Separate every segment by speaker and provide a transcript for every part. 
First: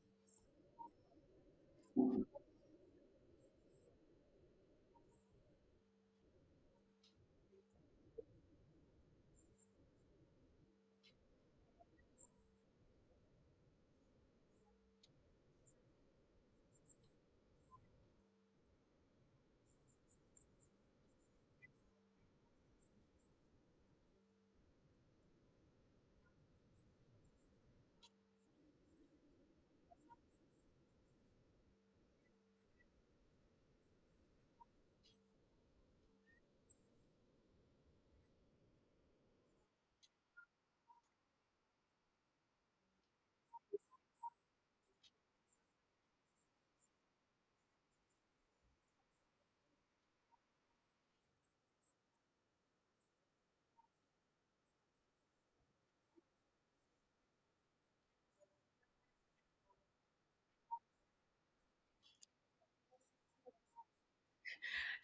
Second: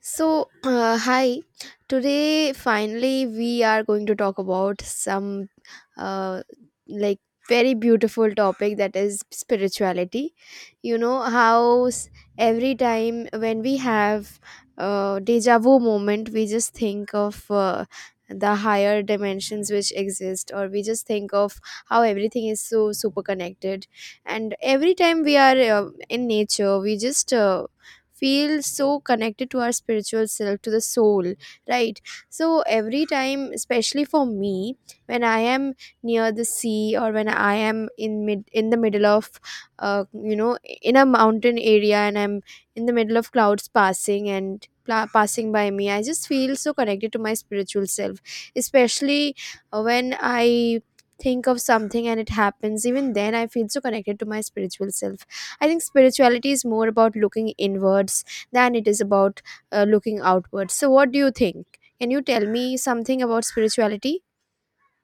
Speaker 1: So, hi. Today, finally, we are going to talk about some uh, like very beautiful topic that is spirituality. You know, every time when we have a deja vu moment, we just think of the higher dimensions which exist, or we just think of how everything is so super connected. And every time we are in nature, we just feel so connected to our spiritual self, to the soul, right? So every time, especially for me, when I am near the sea, or when I am in the middle of uh, you know in a mountain area, and I'm in the middle of clouds passing and passing by me, I just feel so connected to my spiritual self. Especially when I think of something and it happens, even then I feel so connected to my spiritual self. I think spirituality is more about looking inwards than it is about looking outwards. So what do you think? Can you tell me something about spirituality?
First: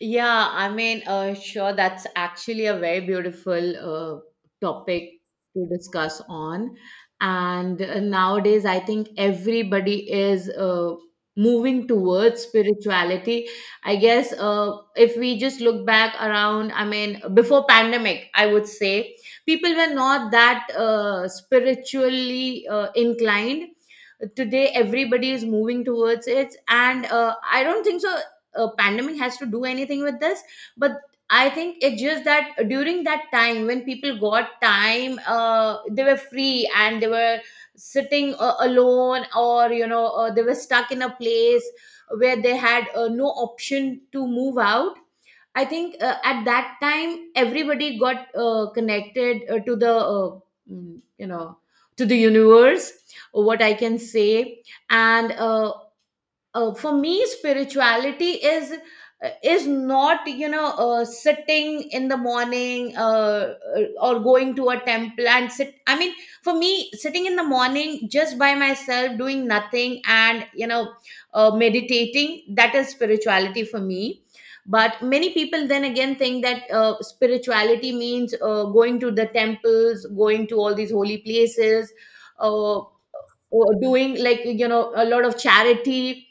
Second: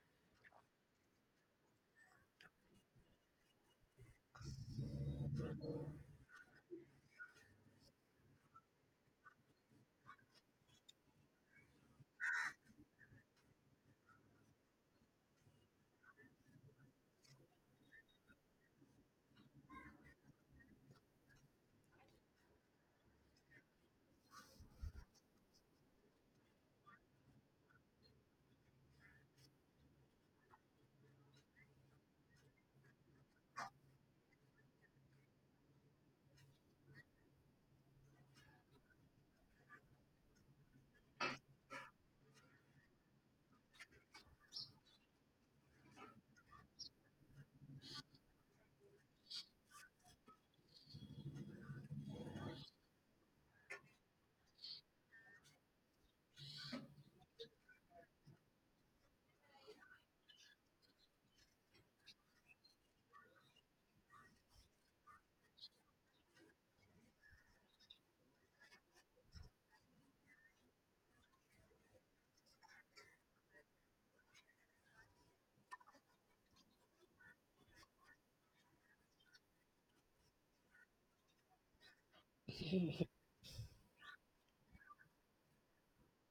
Speaker 2: Yeah, sure, that's actually a very beautiful topic to discuss on. And nowadays, I think everybody is moving towards spirituality. I guess if we just look back around, I mean, before pandemic, I would say people were not that spiritually inclined. Today, everybody is moving towards it, and I don't think so a pandemic has to do anything with this, but I think it's just that during that time when people got time, they were free and they were sitting alone, or you know, they were stuck in a place where they had no option to move out. I think at that time everybody got connected to the mm, you know to the universe, what I can say. And for me spirituality is, is not, you know, sitting in the morning, or going to a temple and sit. I mean, for me sitting in the morning just by myself doing nothing and, you know, meditating, that is spirituality for me. But many people then again think that spirituality means going to the temples, going to all these holy places, uh, or doing like, you know, a lot of charity.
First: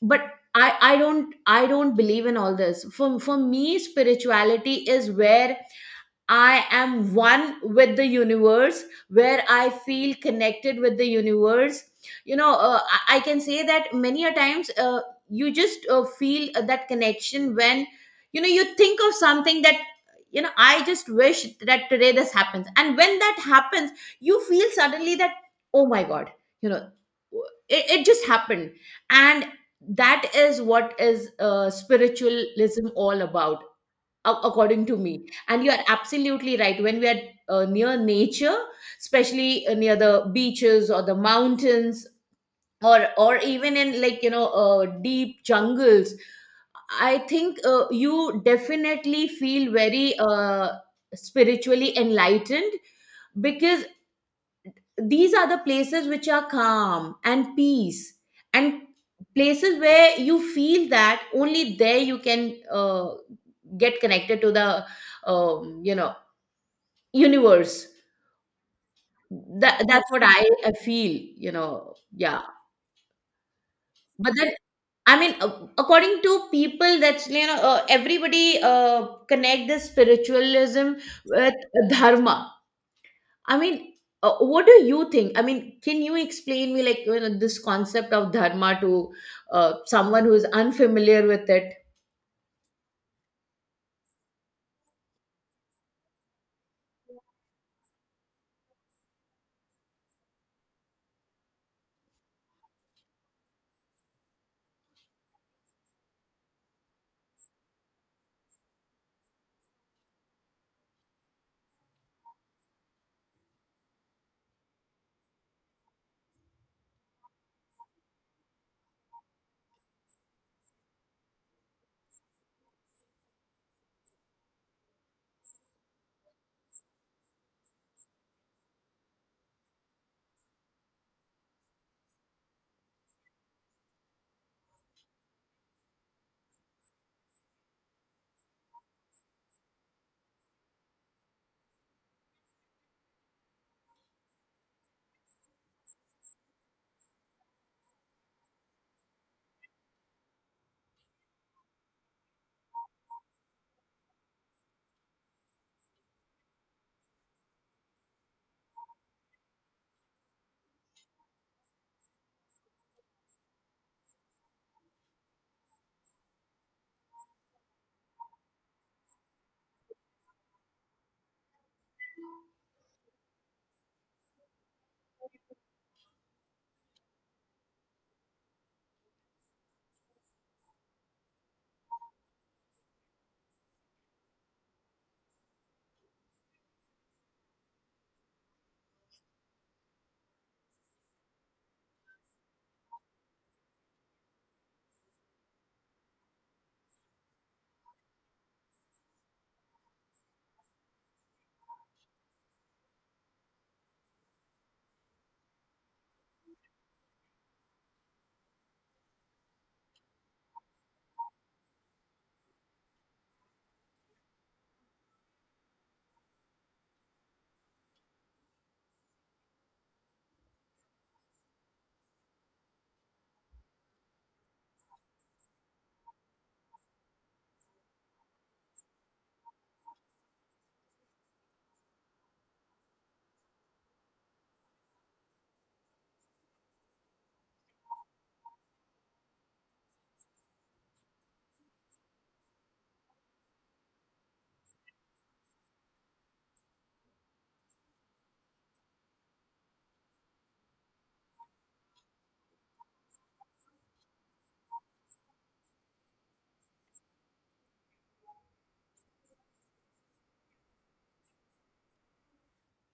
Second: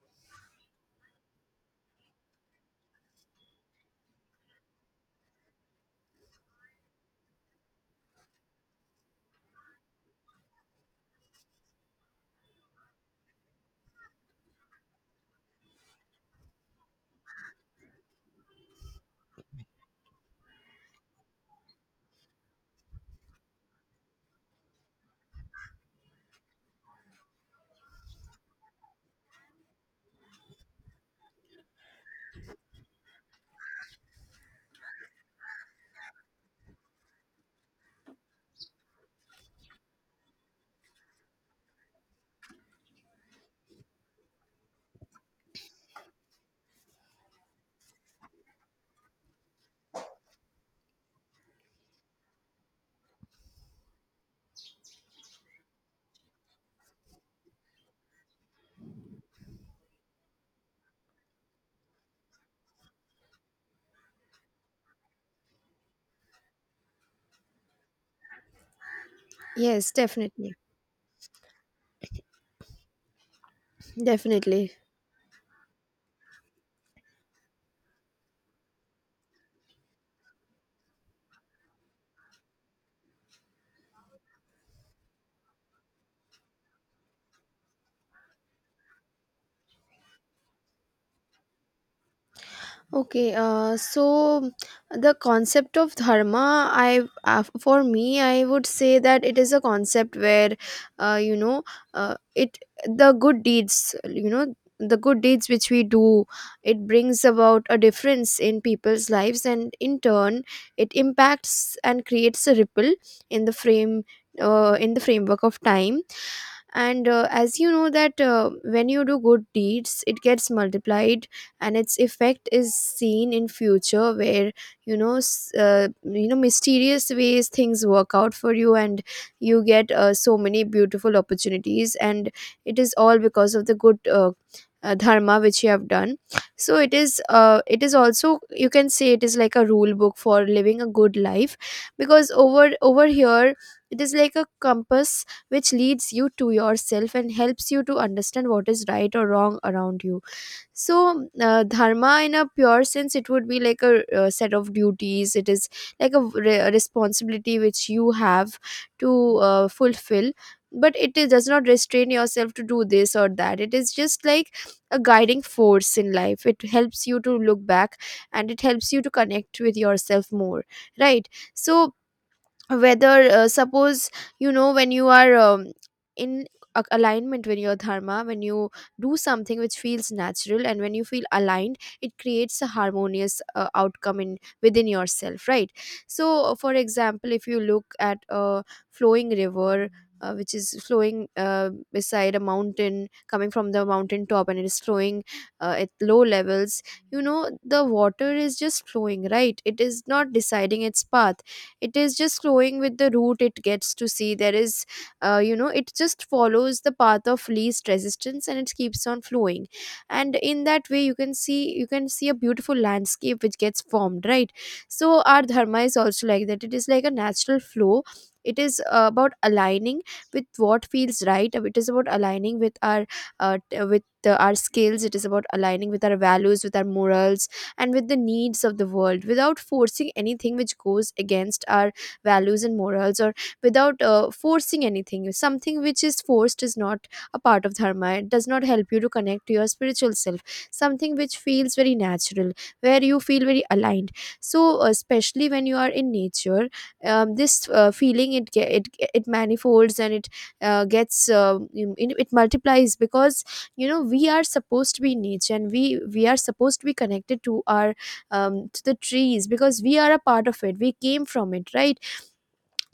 Speaker 2: But I don't, I don't believe in all this. For me spirituality is where I am one with the universe, where I feel connected with the universe. You know, I can say that many a times you just feel that connection when, you know, you think of something, that, you know, I just wish that today this happens. And when that happens, you feel suddenly that, oh my God, you know, it just happened. And that is what is spiritualism all about, according to me. And you are absolutely right, when we are near nature, especially near the beaches or the mountains, or even in, like, you know, deep jungles, I think you definitely feel very spiritually enlightened, because these are the places which are calm and peace, and places where you feel that only there you can get connected to the um, you know universe. That,
Speaker 1: Yes,
Speaker 2: that's what I,
Speaker 1: definitely.
Speaker 2: I feel, you know. Yeah, but then,
Speaker 1: Definitely.
Speaker 2: I mean, according to people, that's, you know, everybody connect this spiritualism with dharma. I mean, what do you think? I mean, can you explain me, like, you know, this concept of dharma to someone who is unfamiliar with it?
Speaker 1: Okay. So the concept of dharma, I for me, I would say that it is a concept where, uh, you know, it the good deeds, you know, the good deeds which we do, it brings about a difference in people's lives, and in turn, it impacts and creates a ripple in the frame, in the framework of time. And as you know, that when you do good deeds, it gets multiplied, and its effect is seen in future, where, you know, you know, mysterious ways things work out for you, and you get so many beautiful opportunities, and it is all because of the good dharma which you have done. So it is, it is also, you can say it is like a rule book for living a good life, because over here, it is like a compass which leads you to yourself and helps you to understand what is right or wrong around you. So dharma, in a pure sense, it would be like a, set of duties. It is like a a responsibility which you have to fulfill. But it is, does not restrain yourself to do this or that. It is just like a guiding force in life. It helps you to look back, and it helps you to connect with yourself more, right? So whether suppose, you know, when you are in alignment when your dharma, when you do something which feels natural, and when you feel aligned, it creates a harmonious outcome in within yourself, right? So for example, if you look at a flowing river, which is flowing beside a mountain, coming from the mountain top, and it is flowing at low levels, you know, the water is just flowing, right? It is not deciding its path. It is just flowing with the route it gets to see. There is, you know, it just follows the path of least resistance, and it keeps on flowing. And in that way, you can see a beautiful landscape which gets formed, right? So our dharma is also like that. It is like a natural flow. It is about aligning with what feels right. It is about aligning with our t- with our skills. It is about aligning with our values, with our morals, and with the needs of the world, without forcing anything which goes against our values and morals, or without forcing anything. Something which is forced is not a part of dharma. It does not help you to connect to your spiritual self. Something which feels very natural, where you feel very aligned. So especially when you are in nature, this feeling, it, it manifolds, and it gets you know, it multiplies, because, you know, we are supposed to be in nature, and we are supposed to be connected to our to the trees, because we are a part of it. We came from it, right?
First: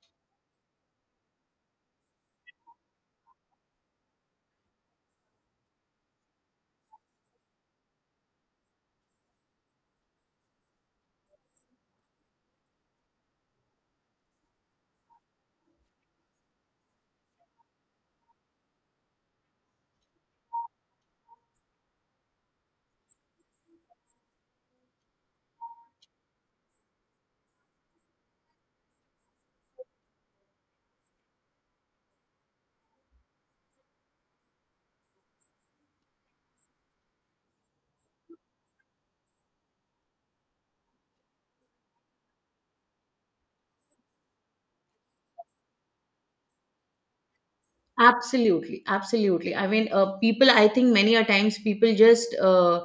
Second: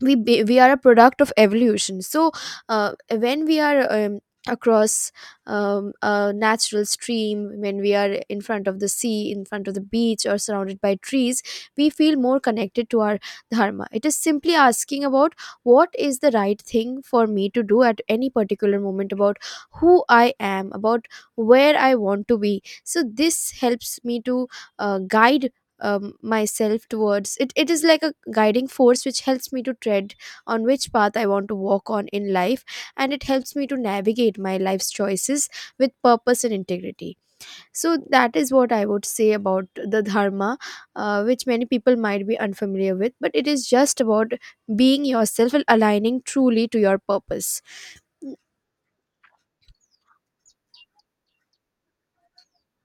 Speaker 1: we are a product of evolution. So when we are across a natural stream, when we are in front of the sea, in front of the beach, or surrounded by trees, we feel more connected to our dharma. It is simply asking about what is the right thing for me to do at any particular moment, about who I am, about where I want to be. So this helps me to guide myself towards it. It is like a guiding force which helps me to tread on which path I want to walk on in life, and it helps me to navigate my life's choices with purpose and integrity. So that is what I would say about the dharma, which many people might be unfamiliar with, but it is just about being yourself and aligning truly to your purpose.
Speaker 2: Absolutely, absolutely. I mean, people, I think many a times people just,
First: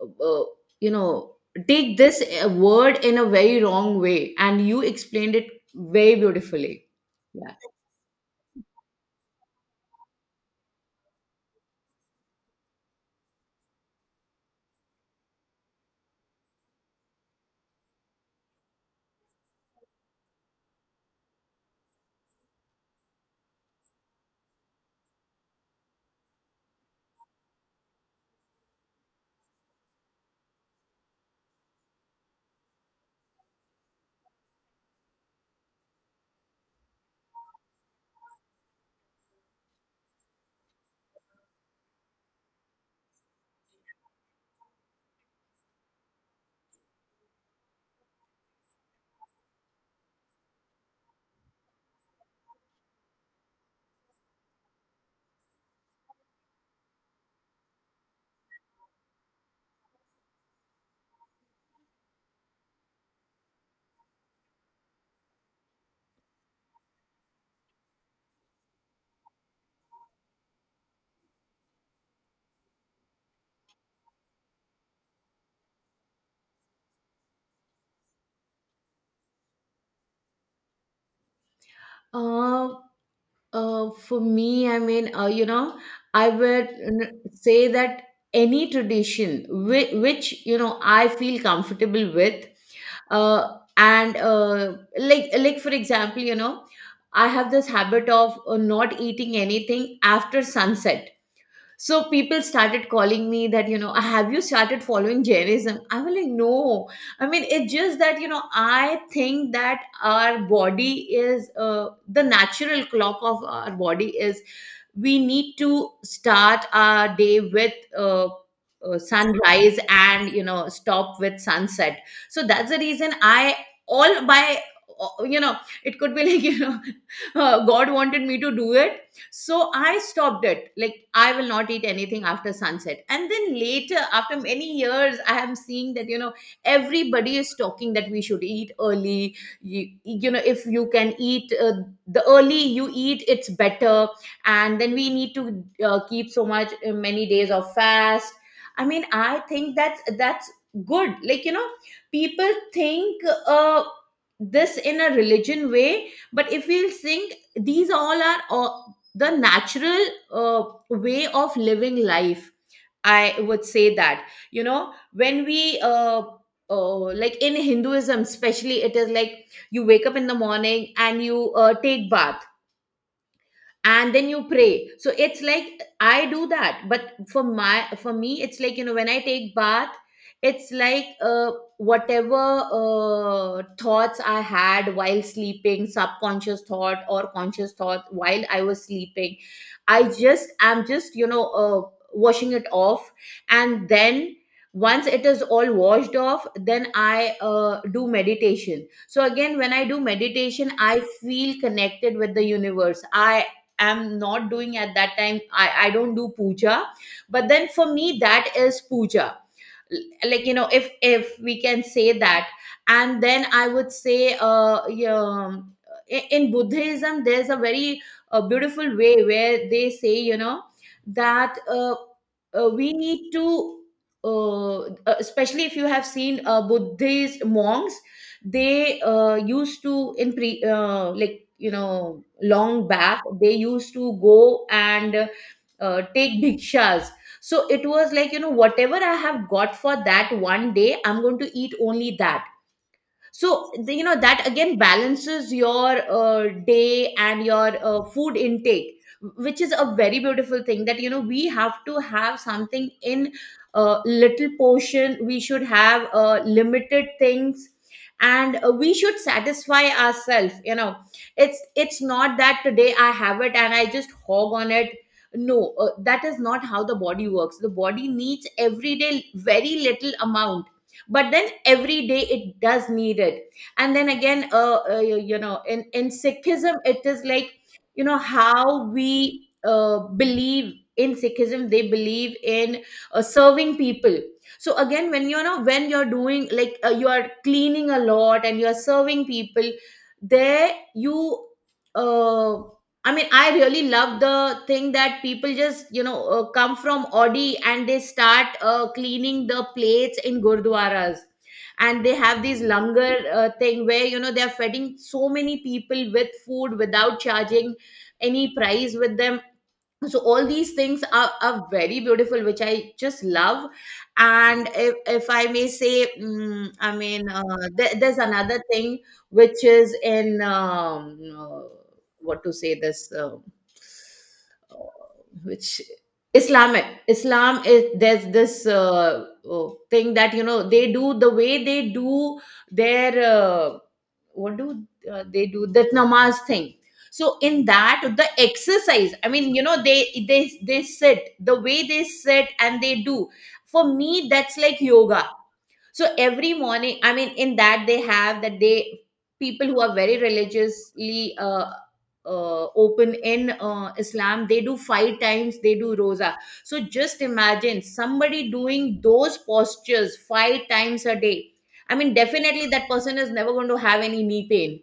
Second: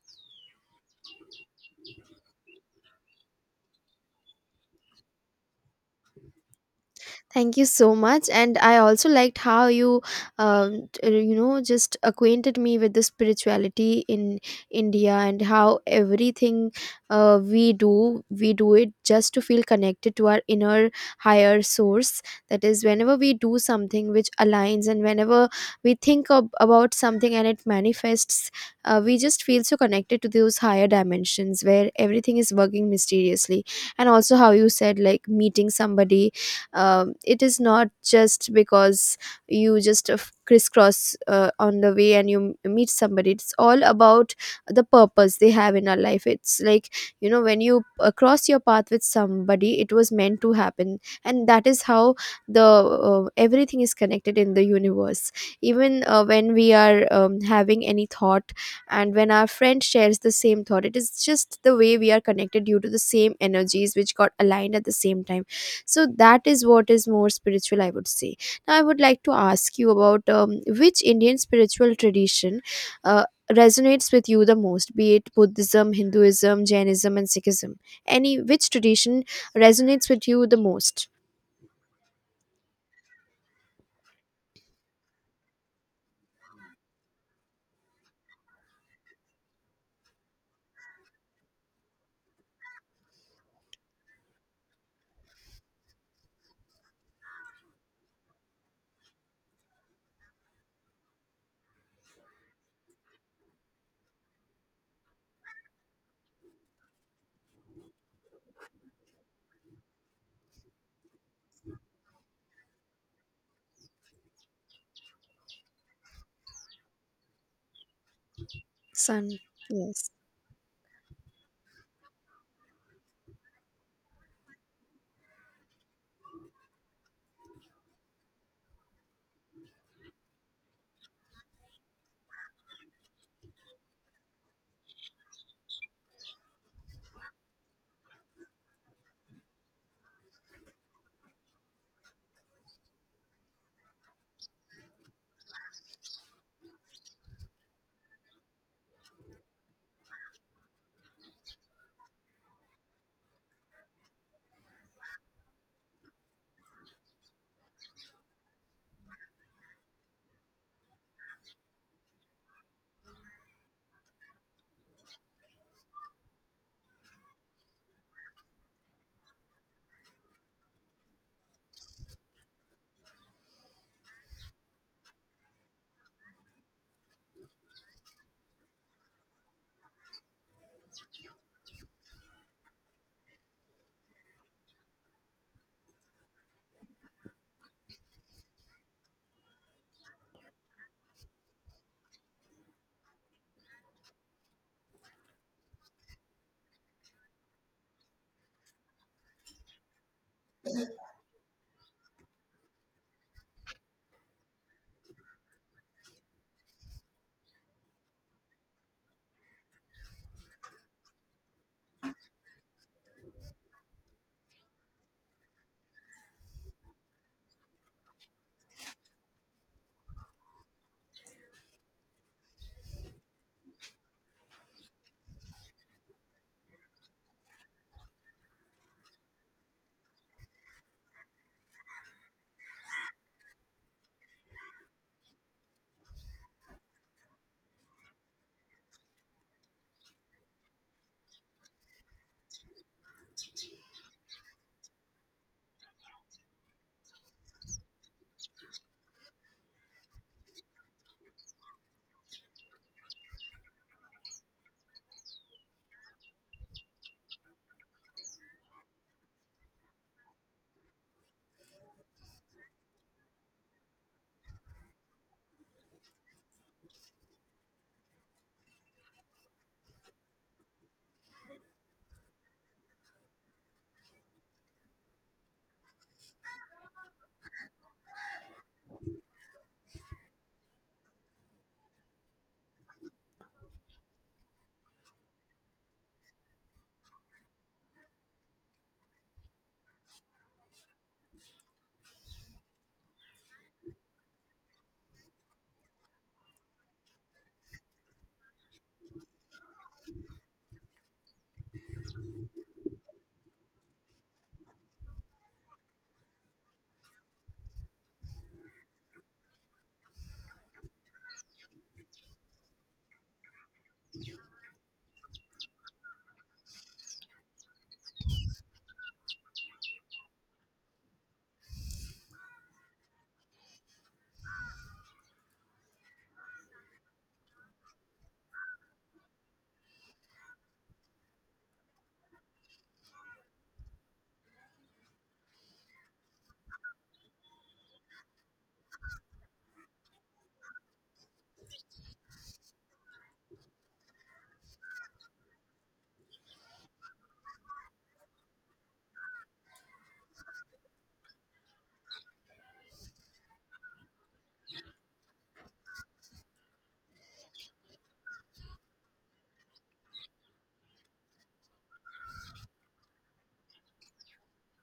Speaker 2: uh, you know, take this word in a very wrong way, and you explained it very beautifully. Yeah.
Speaker 1: Thank you so much. And I also liked how you, you know, just acquainted me with the spirituality in India, and how everything we do it just to feel connected to our inner higher source. That is, whenever we do something which aligns, and whenever we think about something and it manifests, we just feel so connected to those higher dimensions where everything is working mysteriously. And also, how you said, like, meeting somebody, it is not just because you just crisscross on the way and you meet somebody. It's all about the purpose they have in our life. It's like, you know, when you cross your path with somebody, it was meant to happen, and that is how the everything is connected in the universe. Even when we are having any thought, and when our friend shares the same thought, it is just the way we are connected, due to the same energies which got aligned at the same time. So that is what is more spiritual, I would say. Now I would like to ask you about which Indian spiritual tradition uh, resonates with you the most. Be it Buddhism, Hinduism, Jainism, and Sikhism, any which tradition resonates with you the most?
Speaker 2: Uh, for me, I mean, you know, I would say that any tradition which, you know, I feel comfortable with, and like for example, you know, I have this habit of not eating anything after sunset. So people started calling me that, you know, have you started following Jainism? I was like, no. I mean, it's just that, you know, I think that our body is, the natural clock of our body is, we need to start our day with
Speaker 1: Sun,
Speaker 2: sunrise
Speaker 1: yes.
Speaker 2: and, you know, stop with sunset. So that's the reason, I, all by you know, it could be like, you know, God wanted me to do it. So I stopped it, like I will not eat anything after sunset. And then later, after many years, I am seeing that, you know, everybody is talking that we should eat early. You know, if you can eat, the early you eat, it's better. And then we need to keep so much, many days of fast. I mean, I think that's good, like, you know. People think this in a religion way, but if we'll think, these all are the natural uh, way of living life. I would say that, you know, when we like in Hinduism especially, it is like, you wake up in the morning and you take bath, and then you pray. So it's like, I do that, but for my, for me it's like, you know, when I take bath, it's like, whatever thoughts I had while sleeping, subconscious thought or conscious thought while I was sleeping, I just am, just, you know, washing it off. And then, once it is all washed off, then I do meditation. So again, when I do meditation, I feel connected with the universe. I am not doing at that time, I don't do puja, but then for me, that is puja, like, you know, if we can say that. And then I would say, yeah, in Buddhism, there's a very beautiful way where they say, you know, that we need to uh, especially if you have seen Buddhist monks, they used to, in pre, like, you know, long back, they used to go and take bhikshas. So it was like, you know, whatever I have got for that one day, I'm going to eat only that. So the- you know, that again balances your day and your food intake, which is a very beautiful thing, that, you know, we have to have something in little portion, we should have limited things. And we should satisfy ourselves, you know. It's not that today I have it and I just hog on it. No, that is not how the body works. The body needs every day very little amount, but then every day it does need it. And then again, you, you know, in Sikhism, it is like, you know, how we believe in Sikhism, they believe in serving people. So again, when, you know, when you're doing, like, you are cleaning a lot and you're serving people, there you uh, I mean, I really love the thing that people just, you know, come from Audi and they start cleaning the plates in gurdwaras. And they have this langar thing where, you know, they're feeding so many people with food without charging any price with them. So all these things are very beautiful, which I just love. And if I may say, I mean, there, there's another thing which is in what to say this uh, which Islamic, Islam is, there's this thing that, you know, they do, the way they do their what do they do that namaz thing. So in that, the exercise, I mean, you know, they sit the way they sit and they do, for me that's like yoga. So every morning, I mean, in that they have that, they, people who are very religiously open in Islam, they do five times, they do rosa. So just imagine somebody doing those postures five times a day. I mean, definitely that person is never going to have any knee pain.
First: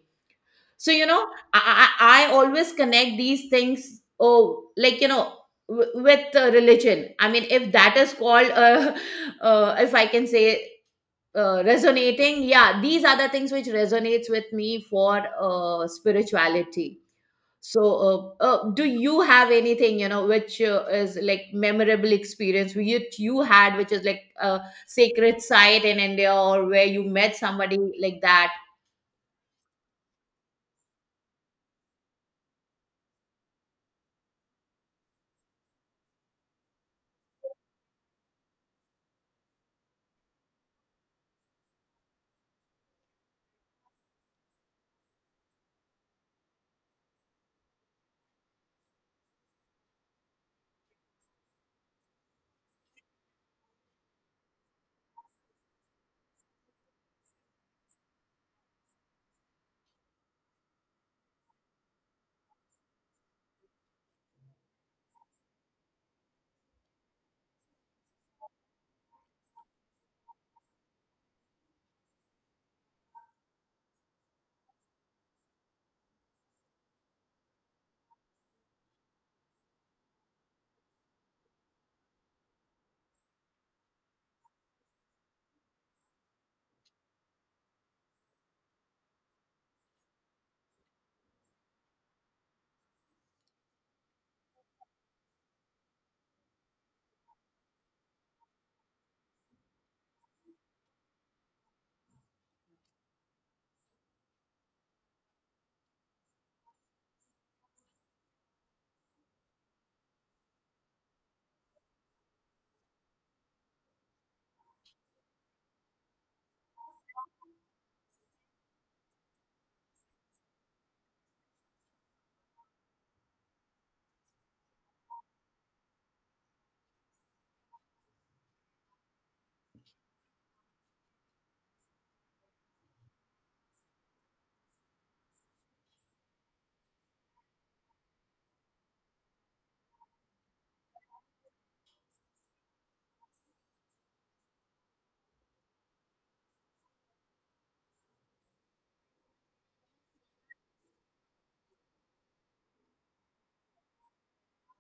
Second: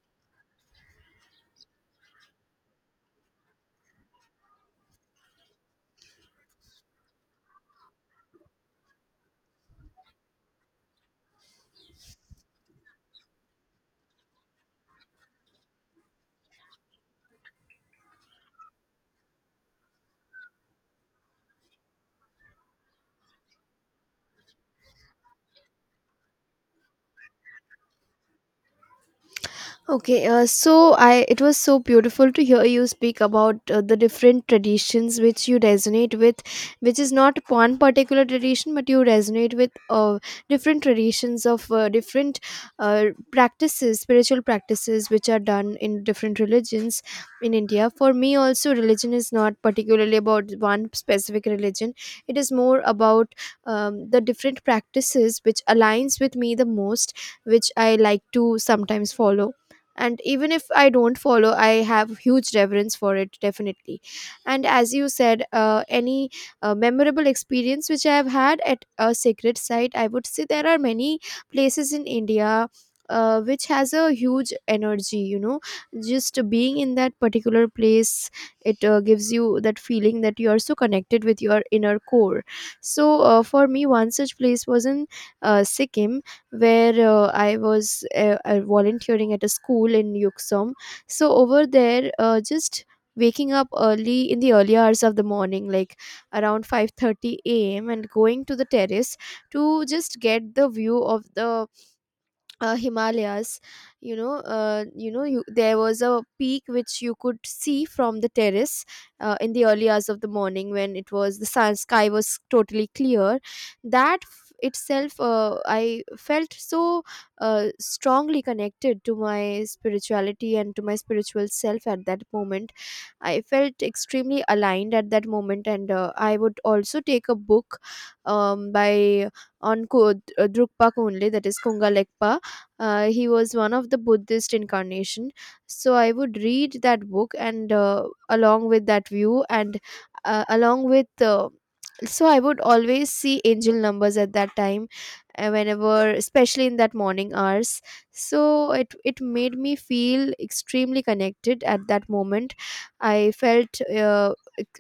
Speaker 2: So, you know, i i, I always connect these things, oh, like, you know, with religion, I mean, if that is called if I can say, resonating. Yeah, these are the things which resonates with me for spirituality. So do you have anything, you know, which is like memorable experience which you had, which is like a sacred site in India, or where you met somebody like that?
Speaker 1: Okay, so I, it was so beautiful to hear you speak about the different traditions which you resonate with, which is not one particular tradition, but you resonate with different traditions of different uh, practices, spiritual practices which are done in different religions in India. For me, also, religion is not particularly about one specific religion. It is more about the different practices which aligns with me the most, which I like to sometimes follow, and even if I don't follow, I have huge reverence for it, definitely. And as you said, any memorable experience which I have had at a sacred site, I would say there are many places in India which has a huge energy, you know, just being in that particular place, it gives you that feeling that you are so connected with your inner core. So for me, one such place was in Sikkim, where I was volunteering at a school in Yuksum. So over there, just waking up early in the early hours of the morning, like around 5:30 a.m., and going to the terrace to just get the view of the Himalayas, you know, there was a peak which you could see from the terrace in the early hours of the morning, when it was the sun sky was totally clear. I felt so strongly connected to my spirituality and to my spiritual self. At that moment, I felt extremely aligned. At that moment, and I would also take a book, um, by Drukpa Kunle, that is Kunga Legpa. He was one of the Buddhist incarnation. So I would read that book, and along with that view, and along with. So I would always see angel numbers at that time, whenever, especially in that morning hours. So it made me feel extremely connected at that moment. I felt uh,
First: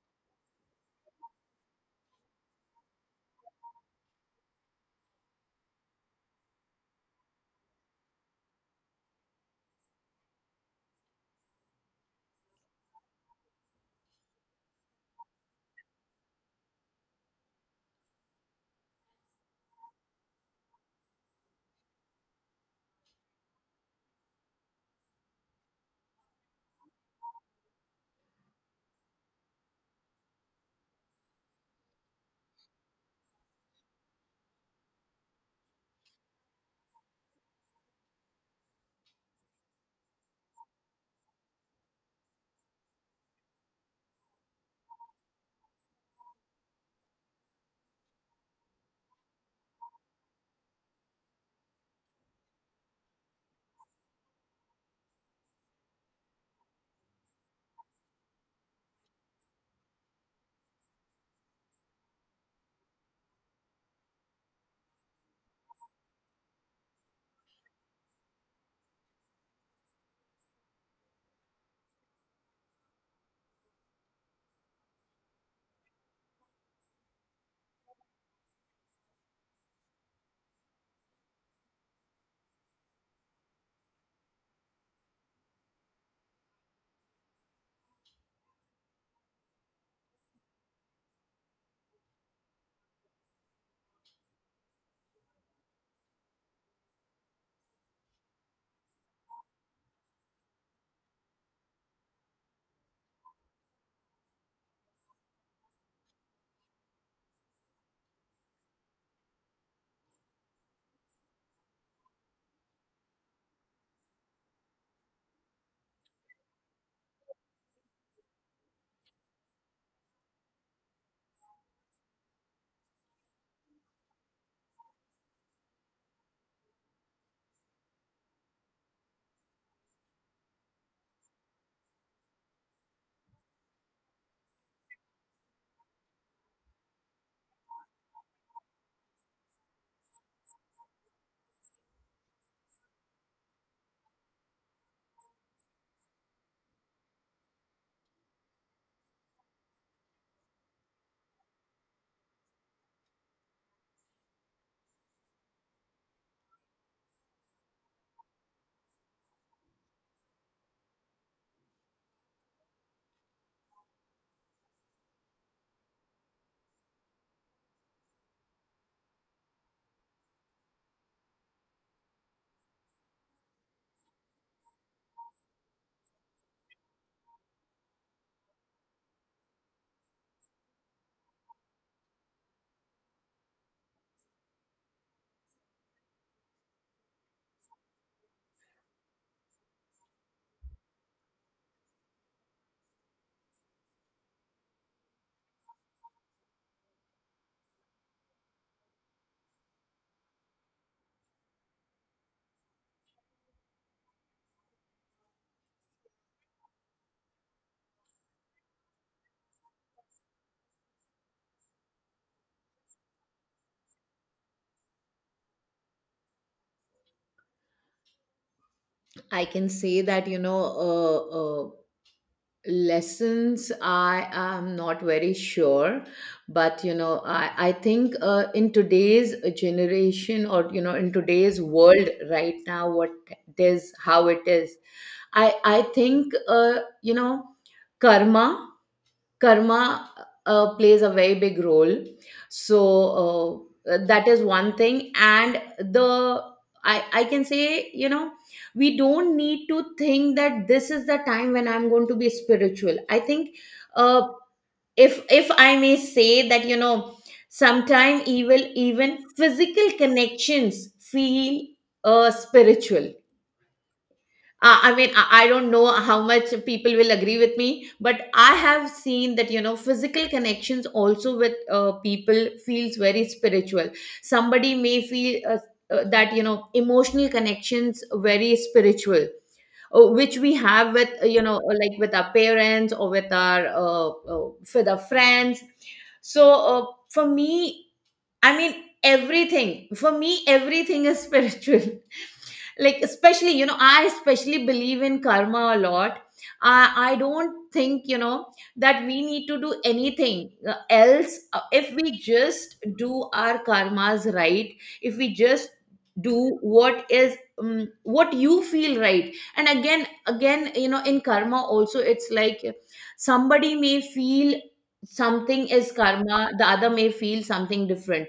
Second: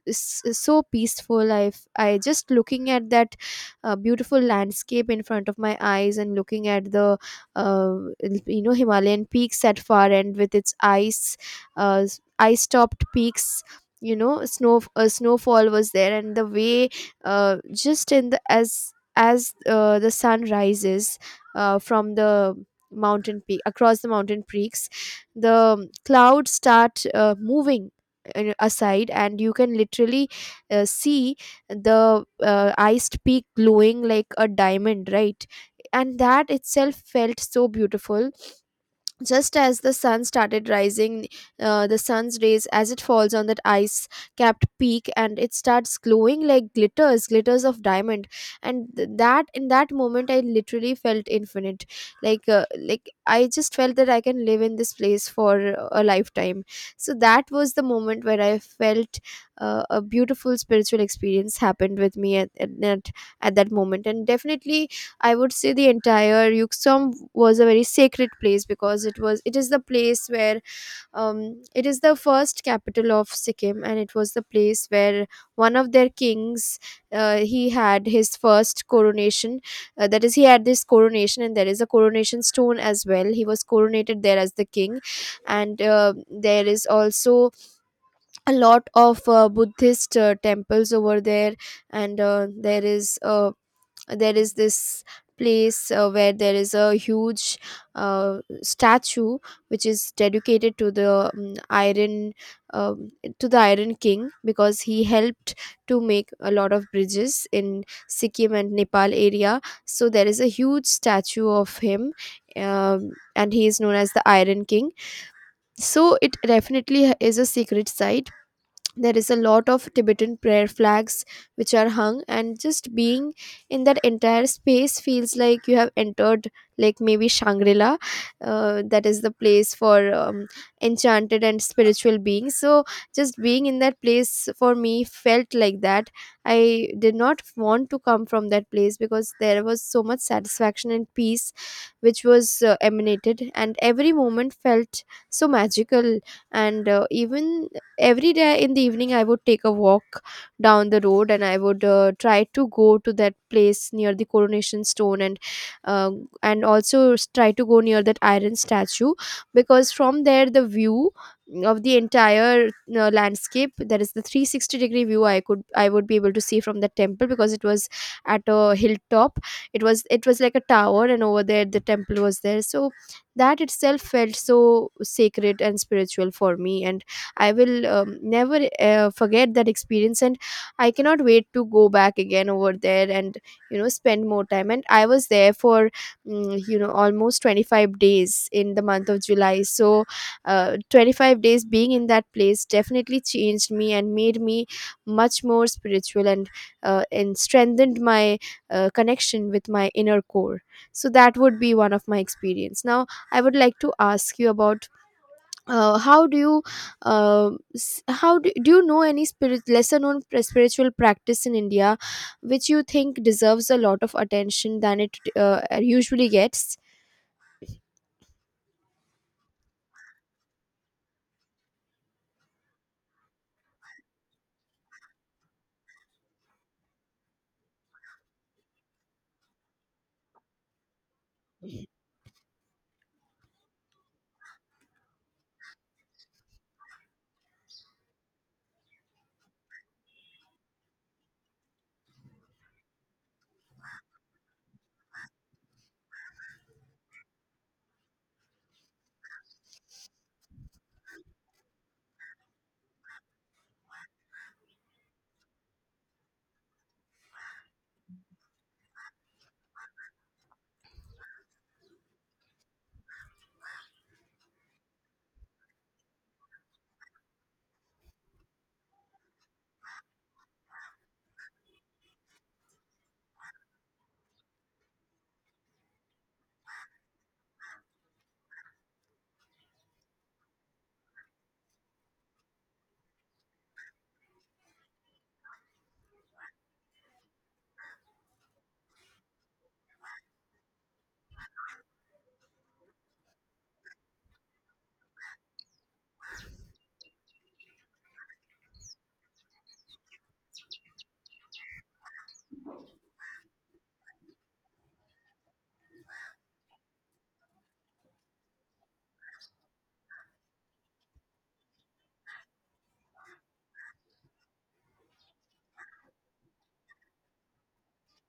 Speaker 1: s- so peaceful. I just looking at that beautiful landscape in front of my eyes, and looking at the uh, you know, Himalayan peaks at far end with its ice uh, ice topped peaks. You know, snow snowfall was there, and the way just in the as the sun rises from the mountain peak across the mountain peaks the clouds start moving aside, and you can literally see the iced peak glowing like a diamond, right? And that itself felt so beautiful. Just as the sun started rising, the sun's rays, as it falls on that ice capped peak, and it starts glowing like glitters, glitters of diamond. And that in that moment, I literally felt infinite. Like I just felt that I can live in this place for a lifetime. So that was the moment where I felt a beautiful spiritual experience happened with me at that moment. And definitely, I would say the entire Yuksum was a very sacred place because it is the place where it is the first capital of Sikkim, and it was the place where one of their kings he had his first coronation. That is, he had this coronation, and there is a coronation stone as well. He was coronated there as the king, and there is also a lot of Buddhist temples over there. And there is this place where there is a huge statue which is dedicated to the iron, um, to the iron king, because he helped to make a lot of bridges in Sikkim and Nepal area. So there is a huge statue of him, and he is known as the iron king. So it definitely is a secret site. There is a lot of Tibetan prayer flags which are hung, and just being in that entire space feels like you have entered like maybe Shangri-La. That is the place for enchanted and spiritual beings. So just being in that place for me felt like that. I did not want to come from that place because there was so much satisfaction and peace which was emanated, and every moment felt so magical. And even every day in the evening, I would take a walk down the road, and I would try to go to that place near the coronation stone, uh, and also try to go near that iron statue, because from there the view of the entire landscape, that is the 360 degree view, I would be able to see from the temple, because it was at a hilltop. It was like a tower, and over there the temple was there. So that itself felt so sacred and spiritual for me. And I will never forget that experience, and I cannot wait to go back again over there and spend more time. And I was there for almost 25 days in the month of July. So 25 days being in that place definitely changed me and made me much more spiritual and strengthened my connection with my inner core. So that would be one of my experience. Now I would like to ask you about how do you how do you know any spirit lesser known spiritual practice in India which you think deserves a lot of attention than it usually gets?
Speaker 2: I can say that, you know, lessons I am not very sure. But you know, I think in today's generation, or you know, in today's world right now, what it is, how it is, I think you know, karma karma plays a very big role. So that is one thing. And the, I can say, you know, we don't need to think that this is the time when I'm going to be spiritual. I think uh, if I may say that, you know, sometime evil even physical connections feel spiritual. I mean, I don't know how much people will agree with me, but I have seen that, you know, physical connections also with people feels very spiritual. Somebody may feel that, you know, emotional connections very spiritual, which we have with, you know, like with our parents, or with our friends. So for me, I mean, everything, for me, everything is spiritual, like especially you know I especially believe in karma a lot. I don't think, you know, that we need to do anything else. If we just do our karmas right, if we just do what is what you feel right. And again, you know, in karma also, it's like somebody may feel something is karma, the other may feel something different.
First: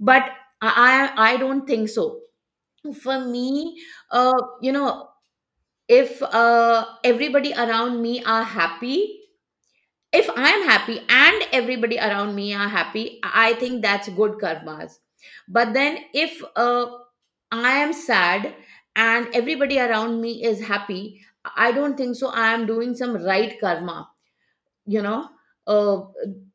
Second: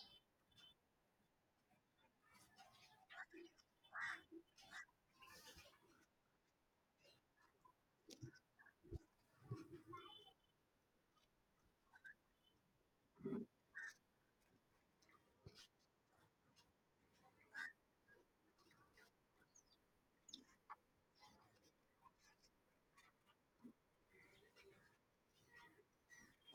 Speaker 2: But I don't think so. For me, uh, you know, if everybody around me are happy, if I am happy and everybody around me are happy, I think that's good karmas. But then if I am sad and everybody around me is happy, I don't think so. I am doing some right karma, you know. Uh,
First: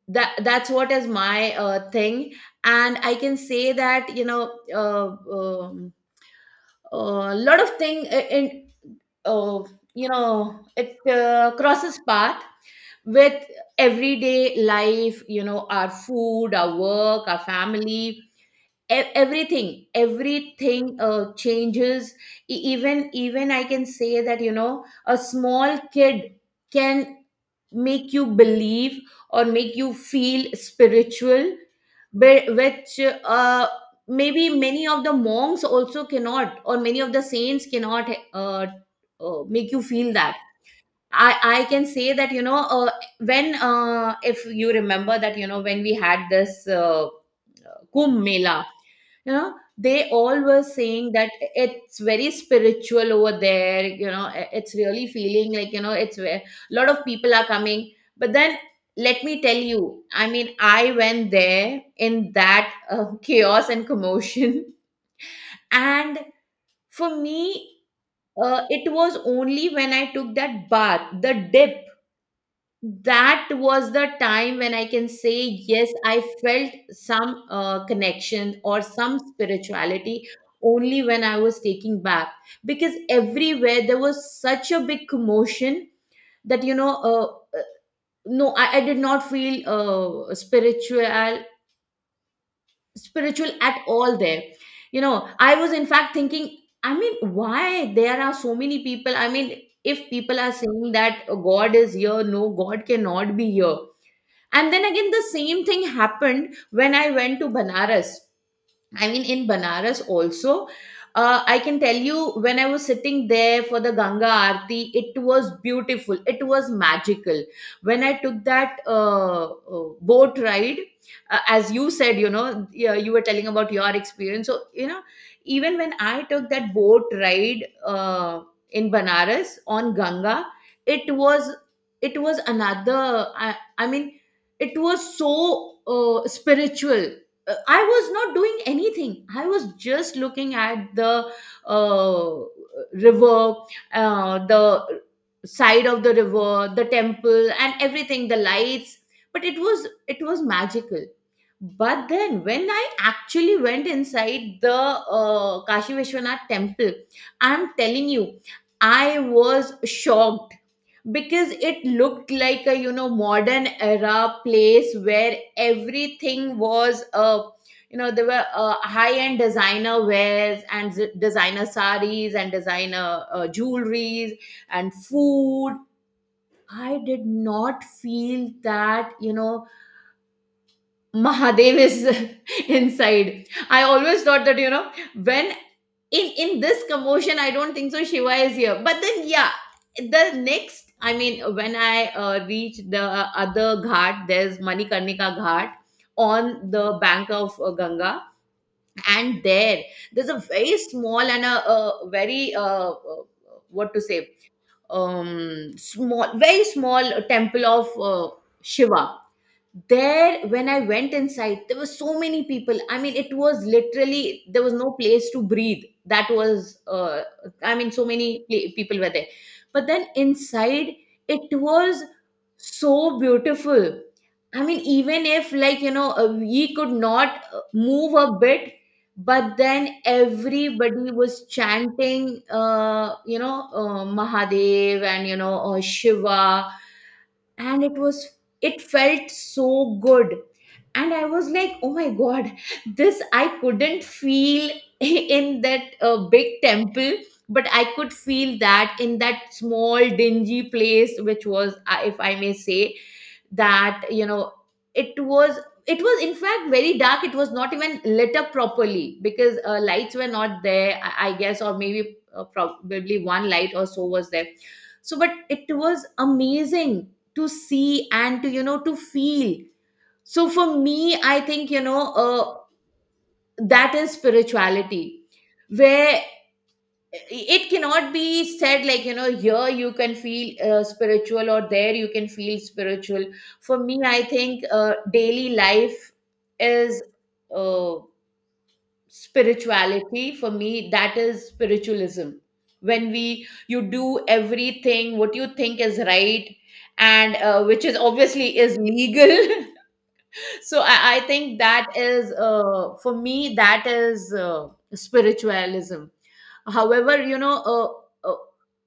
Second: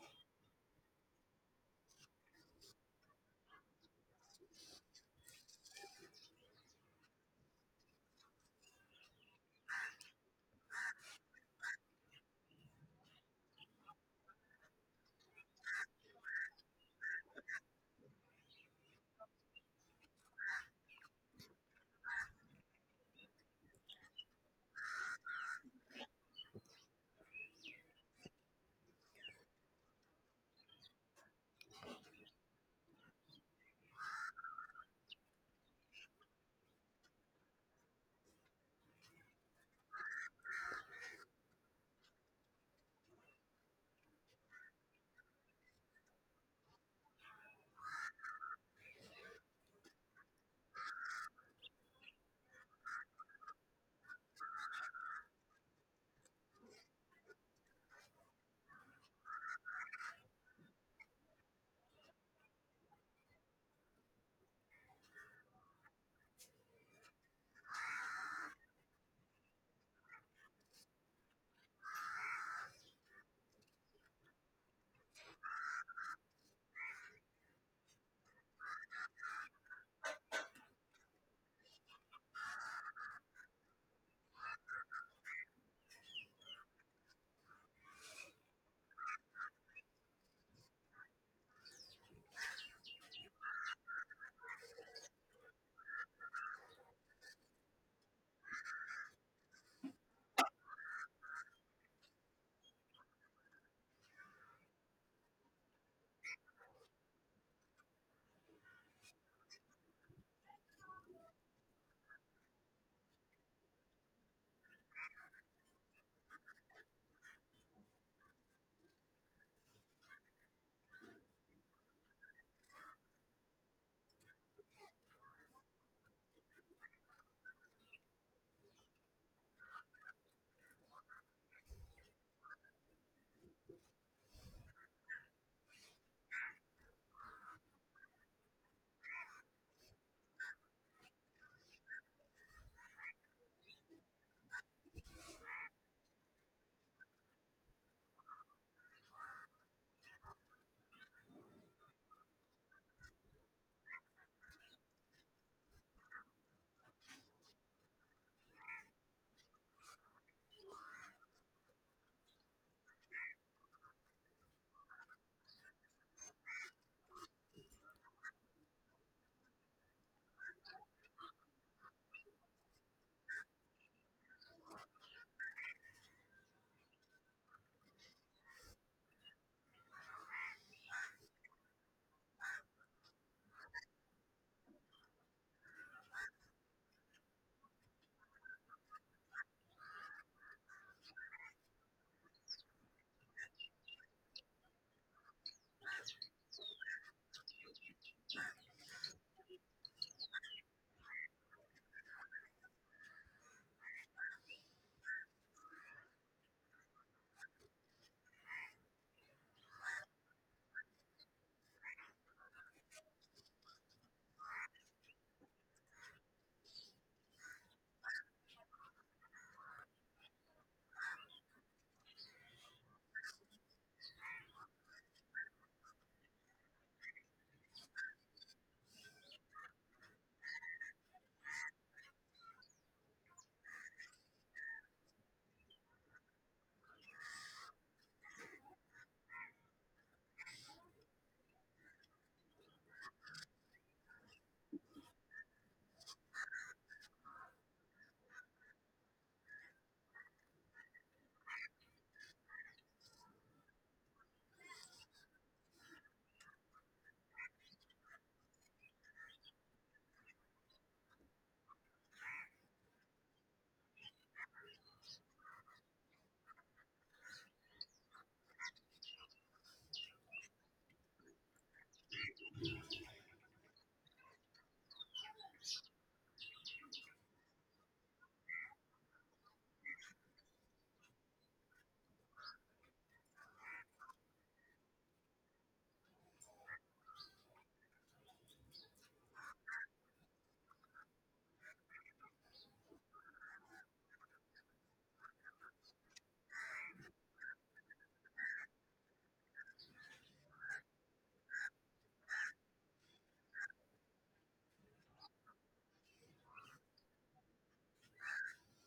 Speaker 2: that's what is my thing, and I can say that, you know. A lot of thing in uh, you know it crosses path with everyday life, you know, our food, our work, our family. Everything changes. Even I can say that, you know, a small kid can make you believe or make you feel spiritual, which uh, maybe many of the monks also cannot, or many of the saints cannot uh, make you feel that. I can say that, you know, when if you remember that, you know, when we had this Kumbh Mela, you know, they all were saying that it's very spiritual over there, you know, it's really feeling like, you know, it's where a lot of people are coming. But then let me tell you, I mean, I went there in that chaos and commotion and for me, it was only when I took that bath, the dip, that was the time when I can say, yes, I felt some connection or some spirituality, only when I was taking bath. Because everywhere there was such a big commotion that, you know, no, I did not feel spiritual at all there. You know, I was in fact thinking, I mean, why there are so many people? I mean, if people are saying that God is here, no, God cannot be here. And then again, the same thing happened when I went to Banaras. I mean, in Banaras also, I can tell you, when I was sitting there for the Ganga Aarti, it was beautiful. It was magical. When I took that boat ride, as you said, you know, yeah, you were telling about your experience. So, you know, even when I took that boat ride in Banaras on Ganga, it was, it was another. I mean, it was so spiritual. I was not doing anything. I was just looking at the uh, river, the side of the river, the temple, and everything, the lights. But it was magical. But then, when I actually went inside the Kashi Vishwanath temple, I'm telling you, I was shocked, because it looked like a, you know, modern era place where everything was you know, there were high end designer wares and designer saris and designer jewelries and food. I did not feel that, you know, Mahadev is inside. I always thought that, you know, when, in this commotion, I don't think so Shiva is here. But then yeah, the next, I mean, when I reach the other ghat, there's Manikarnika Ghat on the bank of Ganga, and there, there's a very small and a very what to say, small, very small temple of Shiva. There when I went inside, there were so many people, I mean, it was literally, there was no place to breathe. That was I mean, so many people were there. But then inside it was so beautiful. I mean, even if, like, you know, we could not move a bit, but then everybody was chanting, you know, Mahadev, and, you know, Shiva, and it was, it felt so good. And I was like, oh my god, this I couldn't feel in that big temple, but I could feel that in that small dingy place, which was, if I may say, that you know, it was, it was in fact very dark. It was not even lit up properly, because lights were not there, I guess, or maybe probably one light or so was there. So but it was amazing to see and, to, you know, to feel. So for me, I think, you know, that is spirituality, where it cannot be said, like, you know, here you can feel spiritual or there you can feel spiritual. For me I think daily life is uh, spirituality. For me that is spiritualism, when we, you do everything what you think is right, and which is obviously is legal so I think that is for me that is spiritualism, however, you know,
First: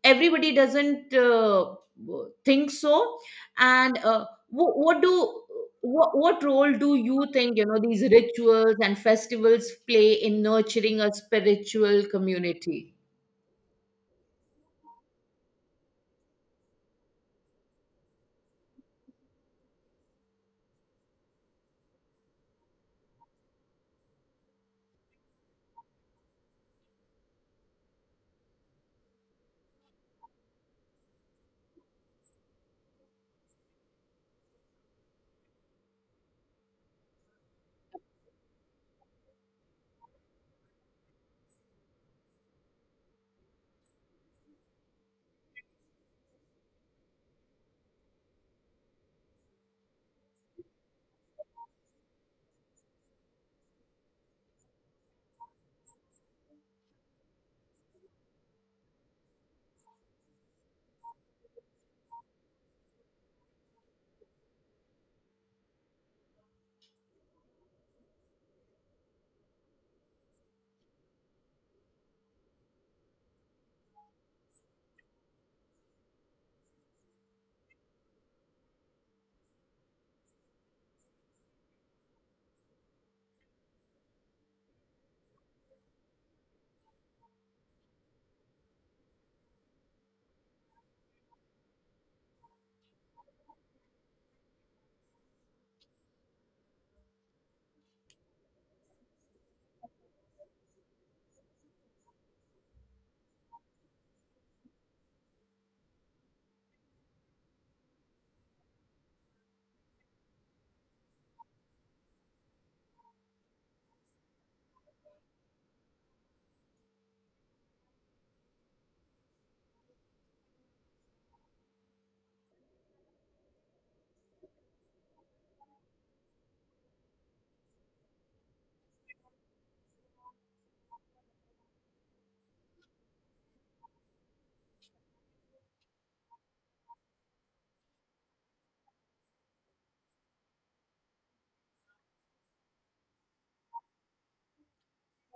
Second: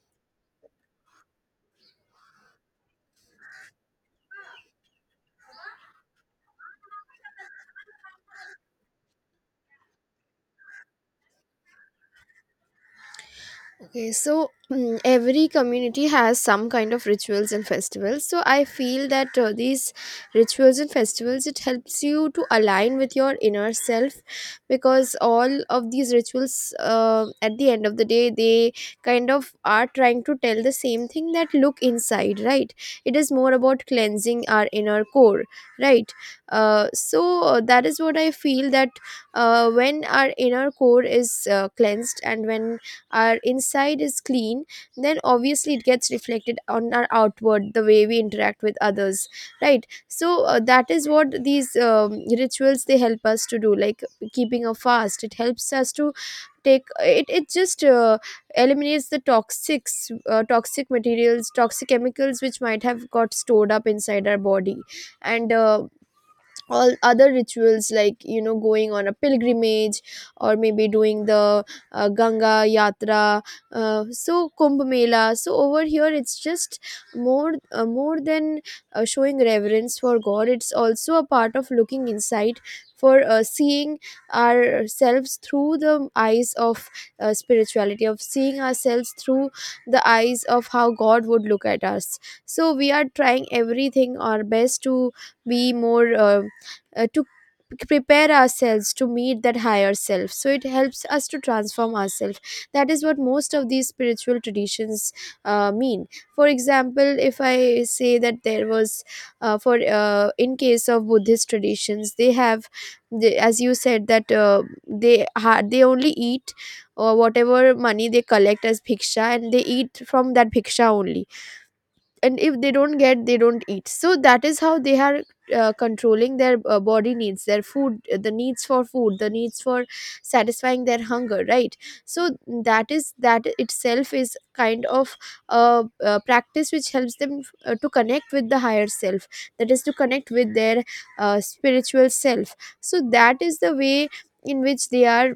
Speaker 2: everybody doesn't think so. And what role do you think, you know, these rituals and festivals play in nurturing a spiritual community?
Speaker 1: Okay, so every community has some kind of rituals and festivals. So I feel that these rituals and festivals, it helps you to align with your inner self, because all of these rituals at the end of the day, they kind of are trying to tell the same thing, that look inside, right? It is more about cleansing our inner core, right? So that is what I feel, that when our inner core is cleansed and when our inside is clean, then obviously it gets reflected on our outward, the way we interact with others, right? So that is what these rituals, they help us to do. Like keeping a fast, it helps us to take it it just eliminates the toxic materials, toxic chemicals, which might have got stored up inside our body. And all other rituals, like you know, going on a pilgrimage, or maybe doing the Ganga Yatra, so Kumbh Mela. So over here, it's just more than showing reverence for God, it's also a part of looking inside, for seeing ourselves through the eyes of spirituality, of seeing ourselves through the eyes of how God would look at us. So we are trying everything our best to be more to prepare ourselves to meet that higher self. So it helps us to transform ourselves. That is what most of these spiritual traditions mean. For example, if I say that there was, for in case of Buddhist traditions, they have, they, as you said, that they only eat or whatever money they collect as bhiksha, and they eat from that bhiksha only. And if they don't get, they don't eat. So that is how they are controlling their body needs, their food, the needs for food, the needs for satisfying their hunger, right? So that is that itself is kind of a practice which helps them to connect with the higher self, that is to connect with their spiritual self. So that is the way in which they are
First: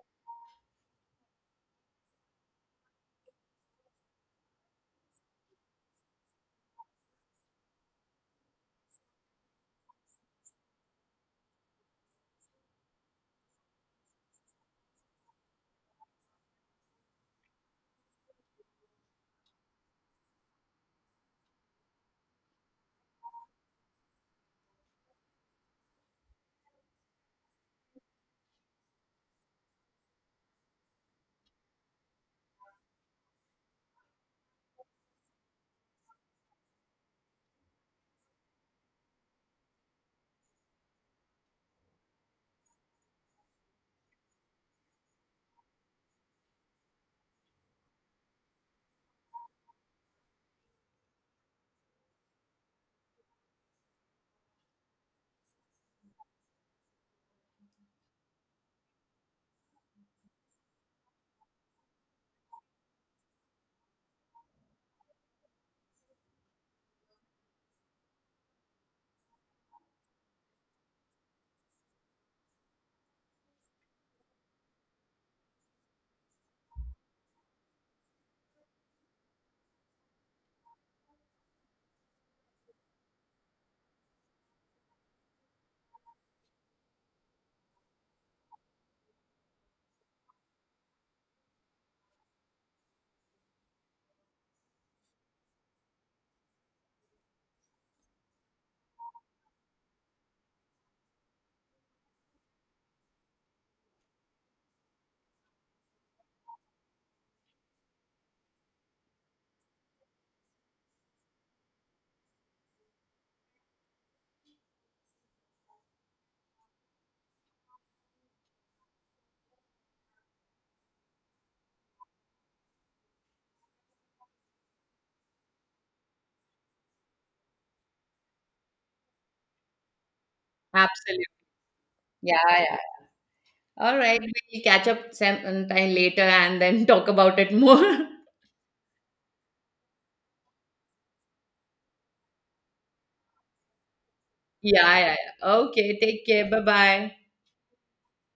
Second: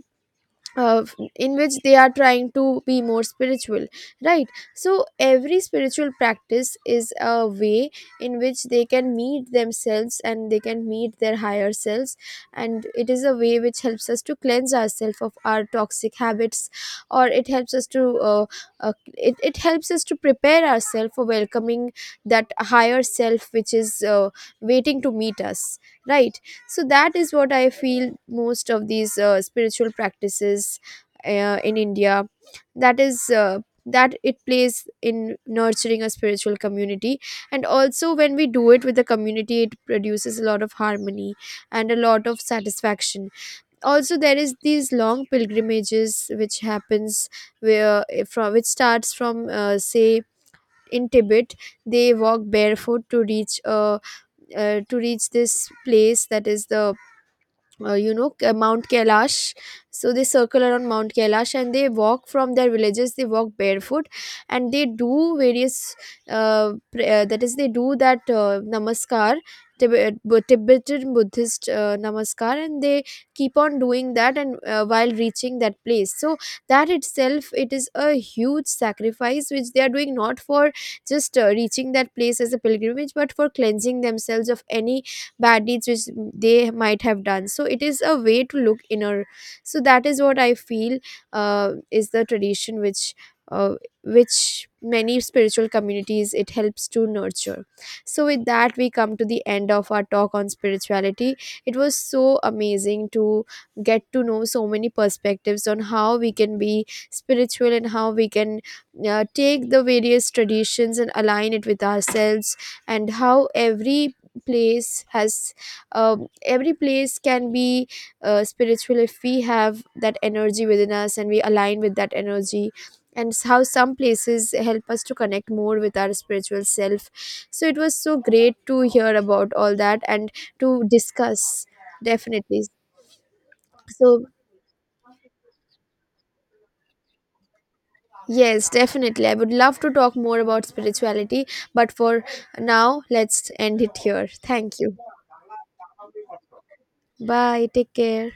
Speaker 1: uh, in which they are trying to be more spiritual, right? So every spiritual practice is a way in which they can meet themselves and they can meet their higher selves, and it is a way which helps us to cleanse ourselves of our toxic habits. Or it helps us to it helps us to prepare ourselves for welcoming that higher self, which is waiting to meet us, right? So that is what I feel most of these spiritual practices in India, that is uh, that it plays in nurturing a spiritual community. And also, when we do it with the community, it produces a lot of harmony and a lot of satisfaction. Also, there is these long pilgrimages which happens, where from which starts from say in Tibet, they walk barefoot to reach this place, that is the Mount Kailash. So they circle around Mount Kailash, and they walk from their villages, they walk barefoot, and they do various that is, they do that namaskar, Tibetan Buddhist namaskar, and they keep on doing that, and while reaching that place. So that itself, it is a huge sacrifice which they are doing, not for just reaching that place as a pilgrimage, but for cleansing themselves of any bad deeds which they might have done. So it is a way to look inner. So that is what I feel is the tradition uh, which many spiritual communities, it helps to nurture. So with that, we come to the end of our talk on spirituality. It was so amazing to get to know so many perspectives on how we can be spiritual, and how we can take the various traditions and align it with ourselves, and how every place has every place can be spiritual if we have that energy within us and we align with that energy, and how some places help us to connect more with our spiritual self. So it was so great to hear about all that and to
Speaker 2: Absolutely.
Speaker 1: discuss.
Speaker 2: Yeah,
Speaker 1: Definitely.
Speaker 2: yeah. All right,
Speaker 1: So
Speaker 2: we'll catch up sometime later and then talk about it more
Speaker 1: yes, definitely, I would love to talk more about spirituality, but for now, let's end it here. Thank you.
Speaker 2: yeah, yeah, yeah. Okay, take care, bye bye.
Speaker 1: Bye, take care.